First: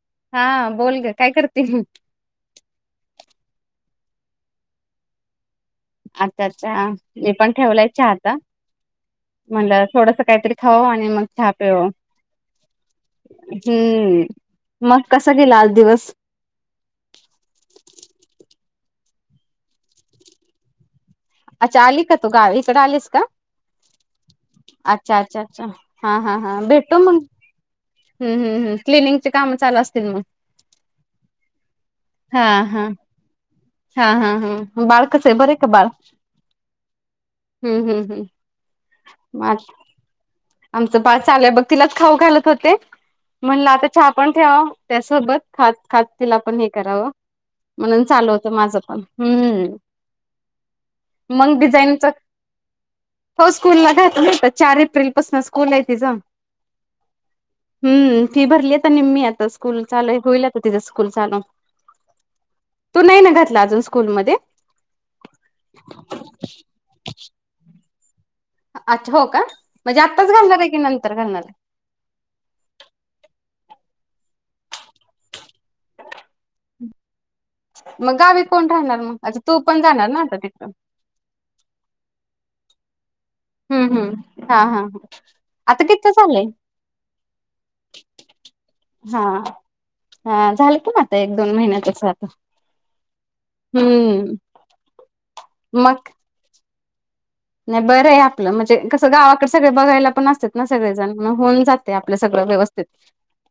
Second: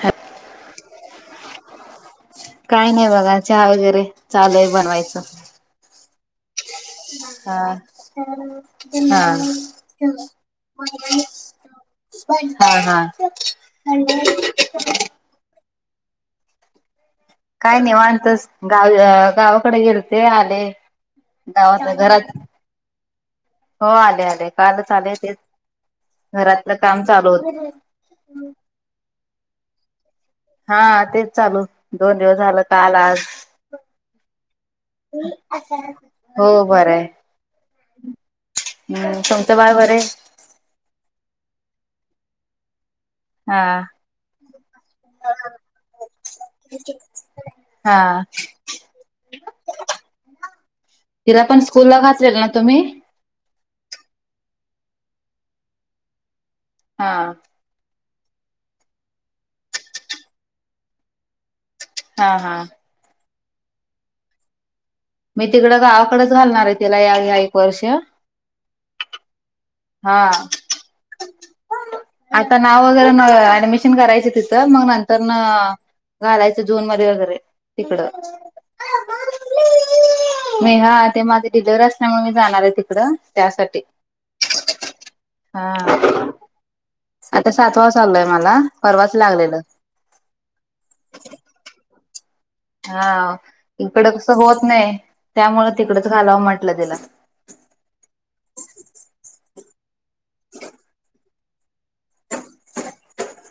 हा हा बोल ग काय करते? काय नाही बघा चहा वगैरे चालू आहे बनवायचं. आत्ता चहा- मी पण हा ठेवलाय चहा आता. हा म्हणलं थोडस काहीतरी खाव आणि मग चहा प्याव. हा हा. मग कसा गेला आज दिवस? काय निवांतच. गाव अ गावाकडे गेलते, आले. अच्छा गावात आली का तू घरात गाव इकडे आलीस का? हो आले आले कालच आले अच्छा तेच अच्छा अच्छा, हा हा हा, घरातलं भेटू काम मग. चालू होत हम् हम् हम् क्लिनिंगची काम चालु असतील मग. हा तेच चालू, दोन दिवस हा झालं हा काल आज. हा हा हा बाळ कस आहे बरे आहे का बाळ? हो बरं आहे हम्म हम्म हम्म. हम्म, तुमचं बाळ बर हे? आमच बाळ चाललंय, बघ तिलाच खाऊ घालत होते. म्हणलं हा आता चहा पण ठेवाव त्यासोबत खात- खात तिला पण हे कराव. म्हणून हा चालू होतं माझं पण हम्म. तिला मग पण स्कूलला डिझाईनच घातलय ना तुम्ही? हो स्कूलला घातलं इथ चार एप्रिल पासून स्कूल आहे तिज. हा. हम्म फी भरली आता निम्मी आता स्कूल चालूय होईल आता तिच स्कूल चालू हा हा. तू नाही ना घातल अजून स्कूलमध्ये? मी तिकडं गावाकडच घालणार आहे तिला ह्या ह्या एक वर्ष. अच्छा हो का म्हणजे आत्ताच हा घालणार आहे की नंतर घालणार. आता नाव वैगरे मग ऍडमिशन करायच तिथं मग नंतरन घालायच. जुन मध्ये वैगेरे तिकड मग गावी कोण राहणार मग अच्छा तू पण जाणार ना आता तिकडं नाही हा ते माझ तिकड डीलेवरी असल्यामुळे मी जाणार आहे तिकड हम्म हम्म, हा हा हा. हा आता सातवा चालू आहे मला परवाच हा लागलेलं. हा झालं की मग आता एक दोन महिन्यातच आता हा इकडं कसं हम्म होत नाही त्यामुळे मग तिकडच घालावं म्हटलं तिला. नाही बरं आहे आपलं म्हणजे कसं गावाकडे सगळे बघायला पण असतात ना सगळेजण. मग होऊन जातय आपल सगळं व्यवस्थित.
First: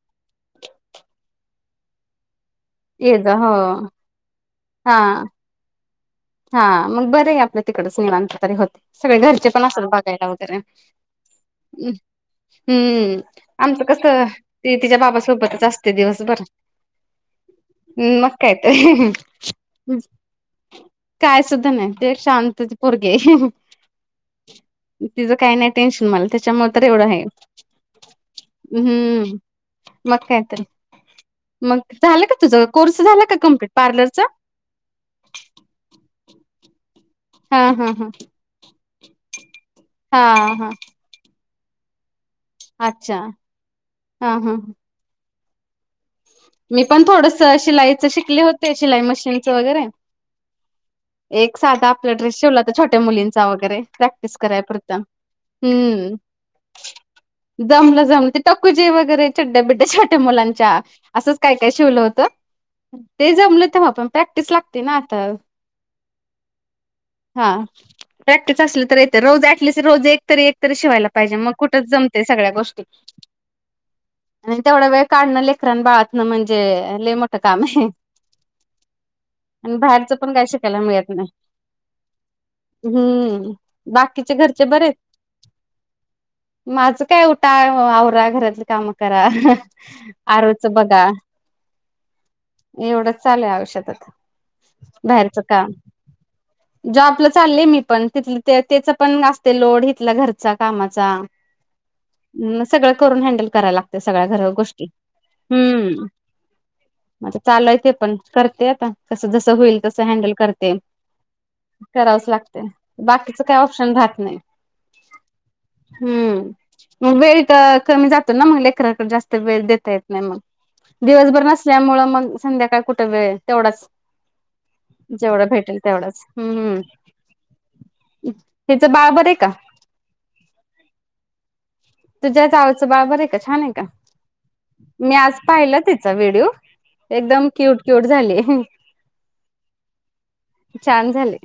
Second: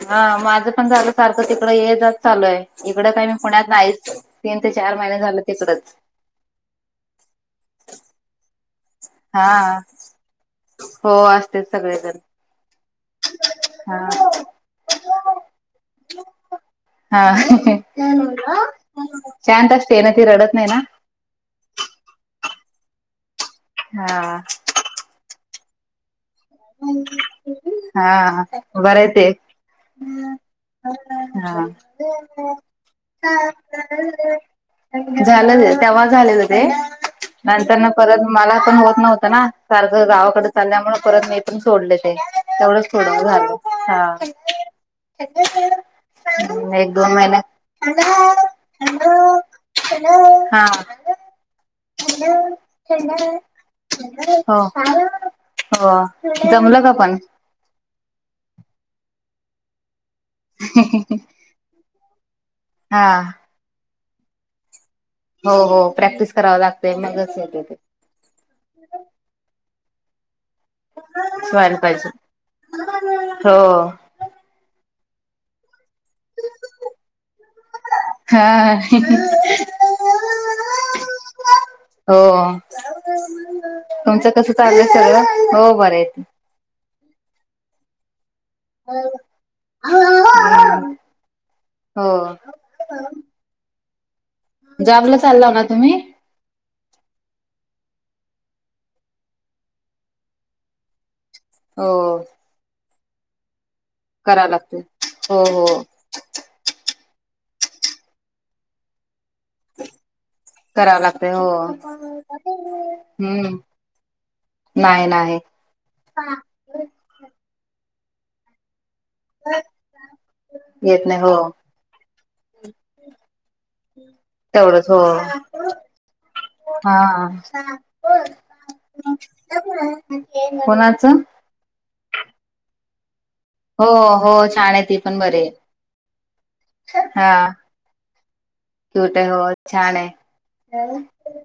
हा माझं पण झालं सारखं तिकड ये जा चालू हाय इकडं ये काही मी जा हो पुण्यात नाहीच. तीन ते चार हा महिने झाले तिकडच हा मग बरं हाय आपलं तिकडंच निवांत तरी होत सगळे घरचे पण हा असतात बघायला वगैरे हो असतेच सगळेजण हम्म. आमचं हा कस ती तिच्या बाबा सोबतच असते दिवसभर-‍- हा हम्म मग काय तर. शांत असते ना ती रडत नाही ना? काय सुद्धा नाही ते एक शांतच पोरगी आहं. हा. तिचं काही नाही टेन्शन मला त्याच्यामुळे तर एवढं आहे हा बरं आहे ते हम्म. मग कायतर हा मग झालं का तुझ कोर्स झाला का कमप्लीट पार्लरच? झालं तेव्हा झालेलं ते हा नंतर हा ना हा परत मला पण होत ना सारखं गावाकडे हा हा चालल्यामुळे मी सोडले ते तेवढंच अच्छा थोडं झाल हा. अजून मी एक पण दोन थोडस महिन्यात शिलाईच शिकले होते शिलाई मशीनच वगैरे हा एक साधा आपला ड्रेस शिवला तर छोट्या मुलींचा वगैरे प्रॅक्टिस कराय हो पुरता हो जमलं का पण जमलं जमलं ते टकूचे वगैरे चड्ड्या बिड्ड्या छोट्या मुलांच्या असंच काय काय शिवलं होतं हा ते जमलं तेव्हा पण प्रॅक्टिस लागते ना आता हो हो प्रॅक्टिस कराव लागतंय मगच येतंय हा. ते प्रॅक्टिस असली तर येतंय रोज ऍटलिस्ट रोज एक तरी एक तरी शिवाय लाग पाहिजे मग व्हायला कुठच पाहिजे जमतंय सगळ्या गोष्टी हो. आणि तेवढा वेळ काढणं लेकरान बाळ म्हणजे लई मोठं काम आहे. हा. आणि बाहेरच पण काय शिकायला मिळत नाही. हो हम्म तुमचं बाकीचे कसं घरचे चालू बरे आहे आहेत. सगळं हो बरे आहेेत. माझं काय उठा आवरा घरातलं काम करा आरूच बघ का,, हो. एवढं चालूय आयुष्यात आता जॉबला बाहेरचं चाललाव ना काम तुम्ही? जॉबला चाललेय मी पण,, तिथ त्याचं पण असतंय लोड हिथला घरचा कामाचा हो. म्हणून सगळं करून हँडल करायला लागत सगळ्या करावं घर लागते. गोष्टी,, हो हो हम्म म चालूय ते पण,, करते आता, कसं जसं होईल तसं हॅडल कर ते,, करावं लागतय हो. करावंच लागतंय,, बाकीचं हम्म काय ऑप्शन राहत नाही. नाही नाही. हम्म, मग वेळ कमी जातो ना मग लेकरराकडे जास्त वेळ देता येत नाही मग,,, येत नाही हो दिवसभर नसल्यामुळं मग संध्याकाळ कुठं वेळ, तेवढाच तेवढंच हो. जेवढं भेटेल तेवढंच,, हम्म हम्म. हा. तिचं बाळ बरं आहे का? कुणाचं? तुझ्या जावचं बाळ बरं आहे का? छान आहे का,, हो हो छान आहे ती मी पण आज बरी आहे. पाहिलं तिचा व्हिडिओ,,, हा एकदम क्यूट क्युट झालीय. क्यूट आहे हो छान आहे,, छान झाली.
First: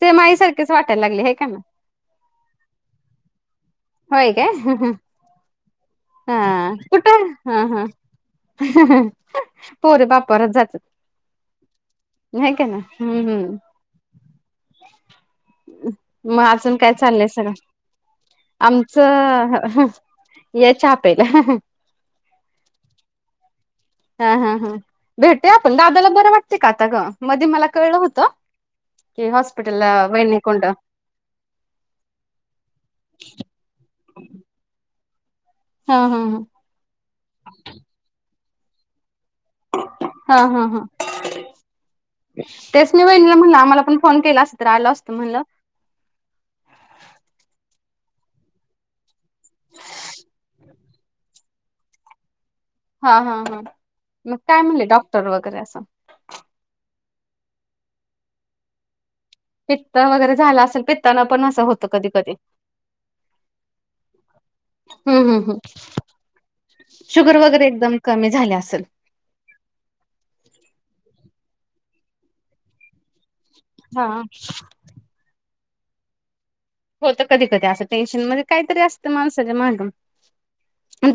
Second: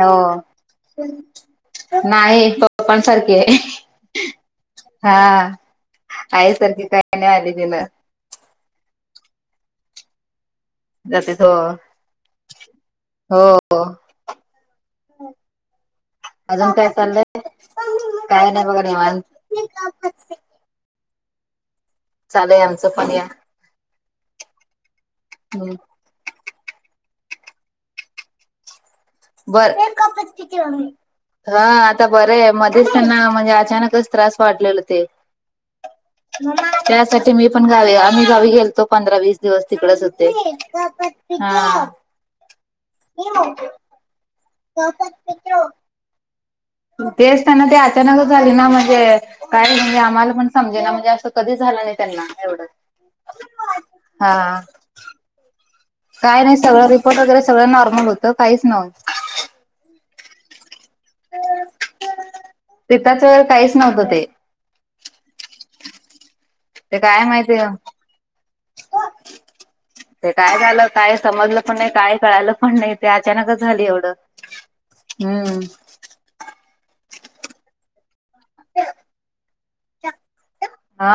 हो. आई सारखीच वाटायला लागली हे का ना नाही,, पप्पांनसारखी आहे. होय काय हा,, हा आईसारखी काही नाही आली तिनं. हहहहं, पोरी बापावरंच जातात जाते हो हेय कणी हम्म हो हम्म. मग अजून काय चाललंय सग काय नाही बघा निवांत आमचं,, या चहा प्यायला, चालू आहे आमचं पण या. हा हा हा, भेटुया आपण, दादाला बरं वाटतय का आता गं, मधी मला कळलं होतं, ते बर हॉस्पिटलला वैनिकडनं. हा आता बरं आहे, मध्येच त्यांना म्हणजे अचानकच त्रास वाढलेलं ते. हा हा त्यासाठी मी पण गावी, आम्ही गावी गेलतो पंधरा वीसऽ दिवस तिकडेच होते,, हा हा हा हा. तेच मी वैनीला म्हणलं, आम्हाला पण फोन केला असता तर आलो असतं म्हणलं. तेच त्यांना ते अचानकच झाली ना म्हणजेऽ काय म्हणजे आम्हाला पण समजेना म्हणजे असं कधीच झालं नाही त्यांना,, एवढं. हा हा हा, मग हा काय म्हणले डॉक्टर वगैरे असंऽ काय नाही, सगळं रिपोर्ट वगैरे नॉर्मल होतं, काहीच नवतं. पित्त वगैरे झाला असेल, पित तानं पण असं होतं कधी कधी. तिथंच वेळ काहीच नव्हतं ते हम्म हम ह्ं, ते काय शुगर माहिती वगैरे एकदम कमी झाली असल. ते काय झालं काय समजलं पण नाही, काय कळालं पण नाही ते अचानकच झालं हा एवढं. हम्म. होत कधी कधी, असं टेन्शन मध्ये काहीतरी असतं माणसाच्या मांड--ऽ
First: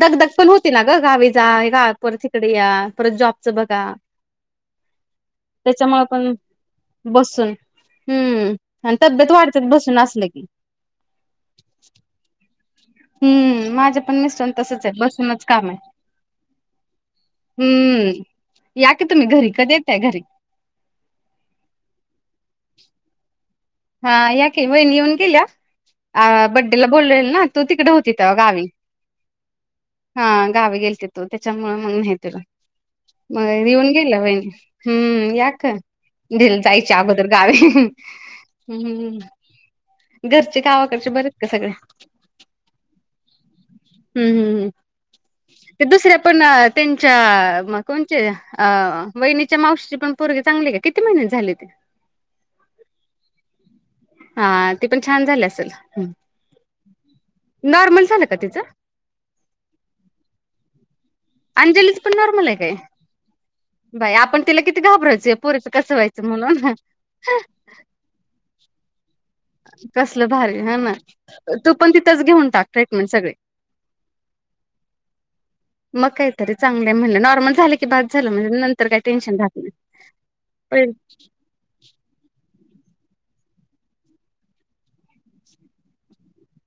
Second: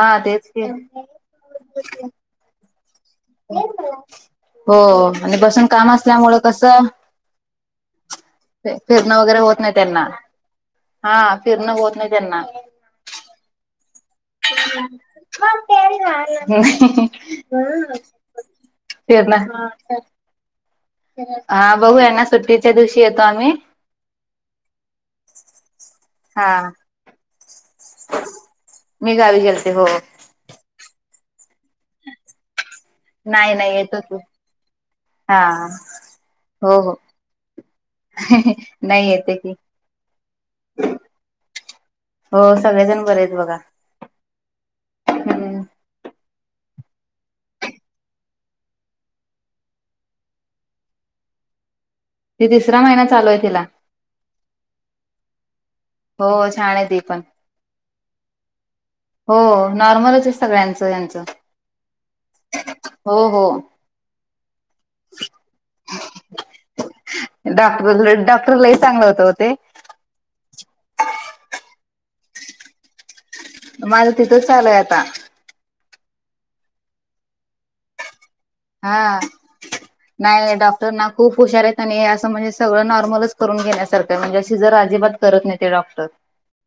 दग दग पण तेच की होती ना गं, गावी जा परत हिकडं या, परत जॉबऽ हो, आणि बसून काम त्याच्यामुळे पण असल्यामुळं कसंऽ बसून हम्म आणि फिरणं तब्येत वगैरे होत वाढतात नाही बसून त्यांना,, असलं की हा फिरणं होत नाही त्यांना. हम्म,, माझ्या पण मिस्टर तसंच आहे,, बसूनच काम हाय,, हम्म या की तुम्ही फिरणं घरी कधी येताय घरी? हा बघुया ना सुट्टीच्या दिवशी येतो आम्ही. हा या की वयणी येऊन गेल्या, हा बड्डेला बोलवलेलं ना. तू तिकड होती तवा गावी. मी गावी गेलते हो हा गावी गेलती तु त्याच्यामुळ मग नाही दिलं. मग नाही नाही येऊन येतो की गेल्या वहिणी, हम्म हा या काय. दिल हो हो जायच्या अगोदर गावी. नाही हमं येते की घरचे गावाकडचे बरेत का सगळे? हो सगळेजण बरेत बघा. हम्म हम् हमं, हम्म ते दुसऱ्या पण त्यांच्या मग कोणचे अ वहिनीच्या मावशीची पण पोरगी चांगलय का, किती महिन्याची झाले ते? ती तिसरा महिना चालू आहे तिला. हा ती पण छान झाली असल, हो छान आहे ती पण नॉर्मल झालं का तिचं? हो हो हो नॉर्मलचय सगळ्यांचं ह्यांचं, अंजलीच हो हो बया आपण तिला किती घाबरावचो, या पुरीचं कसं व्हायचं म्हणून. डॉक्टर लय डॉक्टर लय चांगलं होतं ओ ते. कसलं भारी हाय ना, तू पण तिथच घेऊन टाक ट्रीटमेंट सगळी. माझं तिथेच चालूय आता. मग काय तर चांगलंय म्हणलं, नॉर्मल झालं की बास झालं मग नं हा, नाही पण डॉक्टरना खूप हुशार येत. आणि असं म्हणजे सगळं नॉर्मलच करून गेल्यासारखंय म्हणजे सिजर अजिबात करत नाही ते डॉक्टर.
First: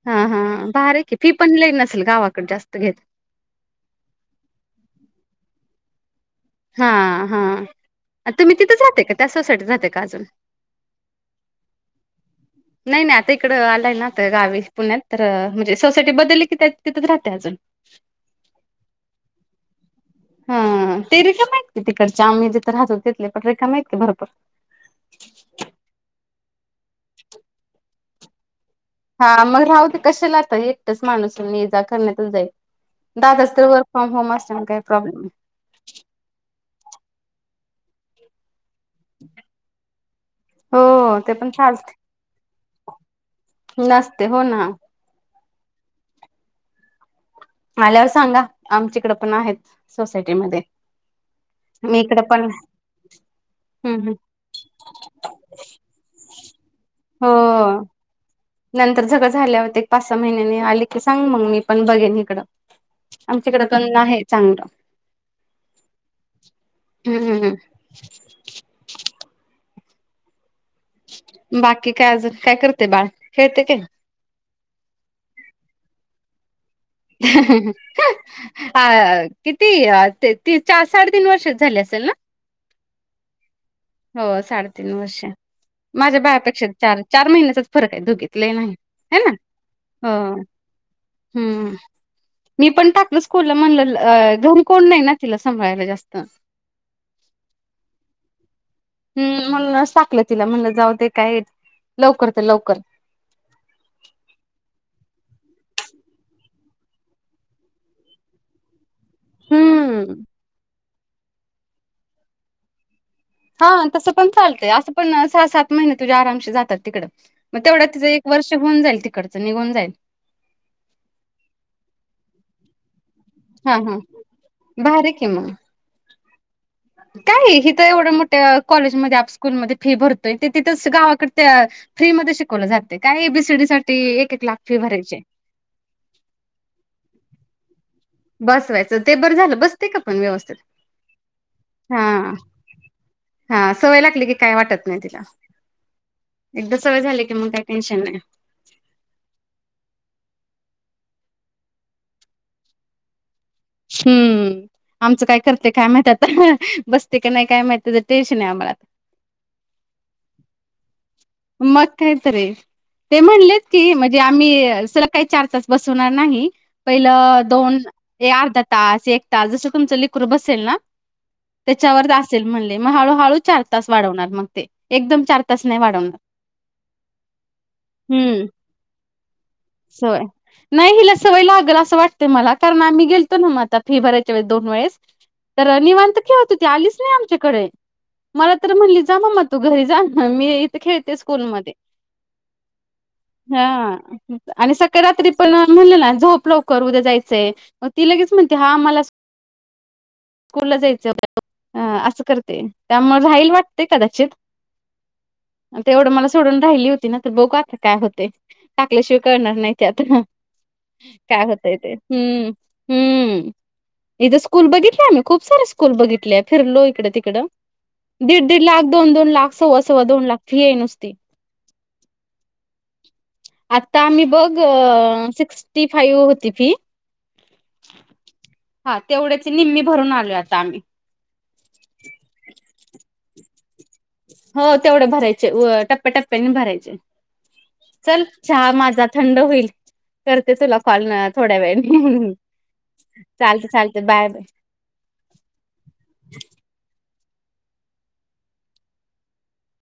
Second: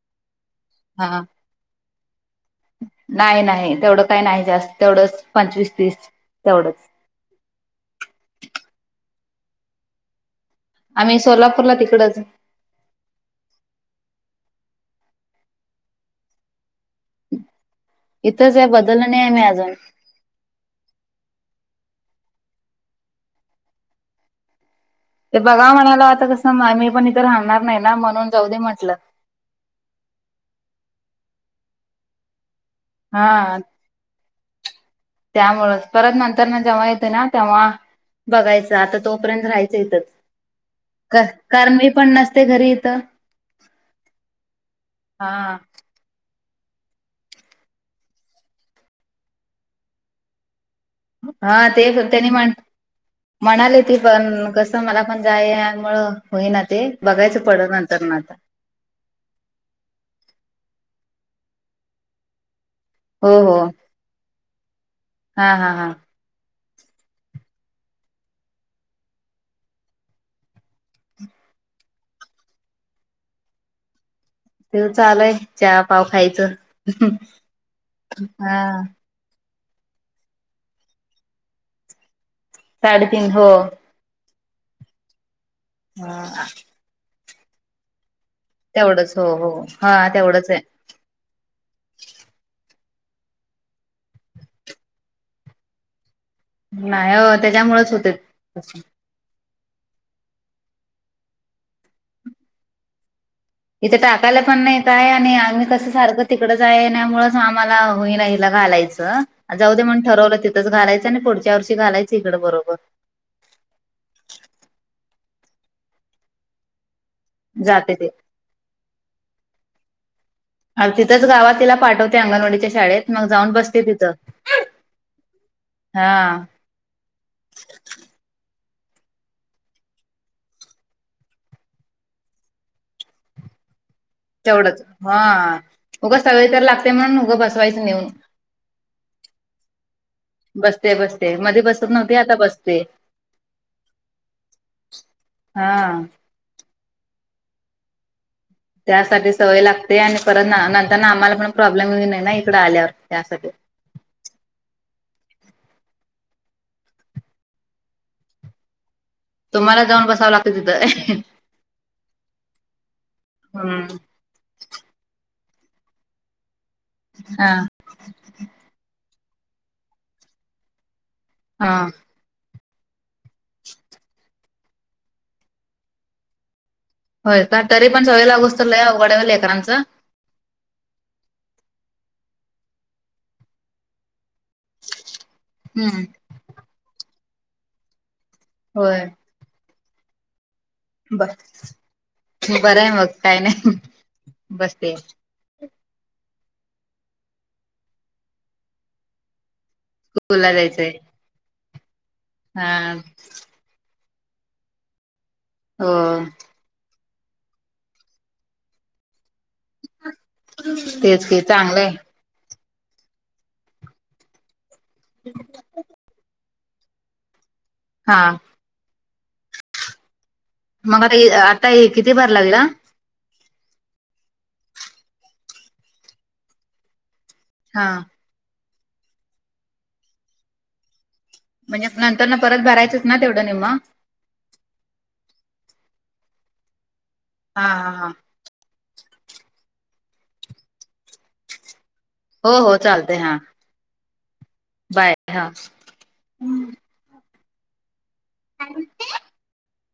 हा हा, भारी ये की हा फी पण लई नसल गावाकड जास्त घेत. नाही नाही तेवढं काही नाही जास्त तेवढंच पंचवीस तीस. तेवढंच हा हा, आणि तुम्ही तिथंच राहताय का, त्याच सोसायटीत राहताय का अजून? आम्ही सोलापूरला तिकडच. नाही नाही आता इकडं आलाय ना, तर गावी पुण्यात तर म्हणजे सोसायटी बदली की त्या तिथंच राहताय अजून? [inaudible] इथंच हाय बदललो नाही आम्ही अजून. हा हा ते रिकाम्या आहेत की तिकडच्या आम्ही जिथं राहतो तिथले पण रिकामे आहेत की भरपूर. ते बघा म्हणाला आता कसं मी पण इथ राहणार नाही ना म्हणून जाऊ देे म्हटलं. हा मग राहूदे कशाला आता एकटच माणूसन येजा करण्यातच जाईल. दादाच हा तर वर्क फ्राॅम होम असल्यान काही प्रॉब्लेम नाही. त्यामुळच परत नंतरन जेव्हा येतं ना तेव्हा, बघायचं आता तोपर्यंत राहायचं इथंच. हो कार ते पण कारण मी चालते पण नसते घरी इथं. नसते हो ना. हा आल्यावर सांगा आमच्याकड पण आहेत सोसायटीमधे. हा ते त्यानी मांड. म्हणाली ती हम्म हम्म पण कसं मला पण जाय यायमुळं होई ना ते बघायचं परत हो नंतरन आता. नंतर सगळं झाल्यावर एक पाच सहा महिन्यानी आली की सांग मग मी पण बघेन इकडं. हो हो आमच्याकड पण आहे चांगलं. हा हा हा हम्म हम्म बाकी काय अजून काय करतय बाळ खेळते काय? त्याचं चालुय चहा पाव खायच. ह ह ह आ हा किती ती चार साडेतीन वर्षाची झाले असेल ना साडेतीन हो हो साडेतीन वर्ष माझ्या बाळापेक्षा चार चार महिन्याचाच फरक आहे दोघीत नाही तेवढंच ह हो ना हो हा हो तेवढंच आहे हम्म मी पण टाकल स्कूलला म्हणल घरी कोण नाही ना तिला सांभाळायला जास्त नाही अ त्याच्यामुळेच होते हम्म म्हणूनच टाकलं तिला म्हणलं जाऊ दे काय लवकर तर लवकर इथे टाकायला पण नाही काय आणि आम्ही कसं सारखं तिकड जायाय ईना त्यामुळंच आम्हाला होई ना हीला घालायचं. जाऊ दे म्हणून हम्म ठरवलं तिथंच घालायचं आणि पुढच्या वर्षी घालायचं इकडं बरोबर हा तसं पण चालतंय असं पण सहा सात महिने तुझ्या आरामशी जातात तिकडं मग तेवढं जाते तिज ते. एक वर्ष होऊन जाईल तिकडचं निघून जाईल. तिथंच गावात तिला पाठवते अंगणवाडीच्या शाळेत मग जाऊन हा बसते हा तिथं भारी की मग हा काय हिथं एवढ्या मोठ्या कॉलेजमध्ये आप स्कूलमध्ये फी भरतोय ते तिथंच गावाकड त्या फ्रीमध्ये शिकवलं जातय काय एबीसीडी साठी एक लाख फी तेवढंच हा भरायची उगच सवय तर लागते म्हणून उगं बसवायचं नेऊन बसवायच ते बर झाल बस- -ते का पण व्यवस्थित बसते बसते मध्ये बसत नव्हती हा आता बसते. हा सवय लागली की काय वाटत नाही तिला हा एकदा सवय झाली की मग काही टेन्शन नाही. त्यासाठी सवय लागते आणि परत नंतर आम्हाला पण प्रॉब्लेम नाही ना इकड आल्यावर त्यासाठी हम्म आमचं काय करते काय माहित आता बसते की नाही काय माहित त्यांचच टेन्शन आहे आम्हाला आता तुम्हाला जाऊन बसावं लागतं तिथं. मग कायतरी ते म्हणलेत की हम्म. की आम्ही सलग काही चार तास बसवणार नाही. पहिलं हा. दोन हे अर्धा तास, एक तास जसं तुमच लेकरू बसेल ना हा. त्याच्यावर असेल म्हणले मग हळू हळू चार तास वाढवणार मग ते एकदम चार तास नाही वाढवणार. होय का तरीपण सवय लागूस्तवर लय अवघड हाय ओ लेकरांच होय, नाही हिला सवय लागेल असं वाटतय मला कारण आम्ही गेलतो ना मग आता फी भरायच्या वेळी दोन वेळेस तर हम्म. निवांत खेळत होती ती आलीच नाही आमच्याकडे मला तर म्हणली होय. जा मम्मा तू घरी जा मी खेळते ब स्कूल मधे. बरं आहे मग काय नाही. हा आणि बसते. सकाळी रात्री पण म्हणलं ना झोप लवकर उद्या जायचंय मग ती लगेच म्हणते हा मला स्कूलला स्कूल ला जायचंय. जायचं. हा असं करते हा. त्यामुळे राहील वाट- -ते कदाचित, हो. नाहीतर एवढं मला सोडून राहिली होती ना तर बघू आता काय होते टाकल्याशिवाय कळणार नाही ते आता तेच की काय होतय चांगलंय. ते हम्म हम्म, इथे स्कूल बघितले आम्ही खूप सारे स्कूल बघितले. फिरलो इकड तिकड हा. दीड दीड लाख, दोन दोन लाख, सव्वा सव्वा दोन लाख फी आहे मग नुसती. आता आता किती भरला हिला आ? ते आणि बघ सिक्स्टी फाईव्ह होती फी हा हा तेवढ्याची निम्मी भरून आलोय आता आम्ही म्हणजे नंतरन परत भरायचंच ना तेवढं निम्म. हो तेवढं भरायचे, व टप्प्याटप्प्याने भरायचे. हा हा हा. चल चहा माझा थंड होईल. करते तुला कॉल थोड्या वेळानी. हो हो चालतंय हा. चालतं, चालतं. Bye, bye. बाय, हा, हूं काय म्हणते?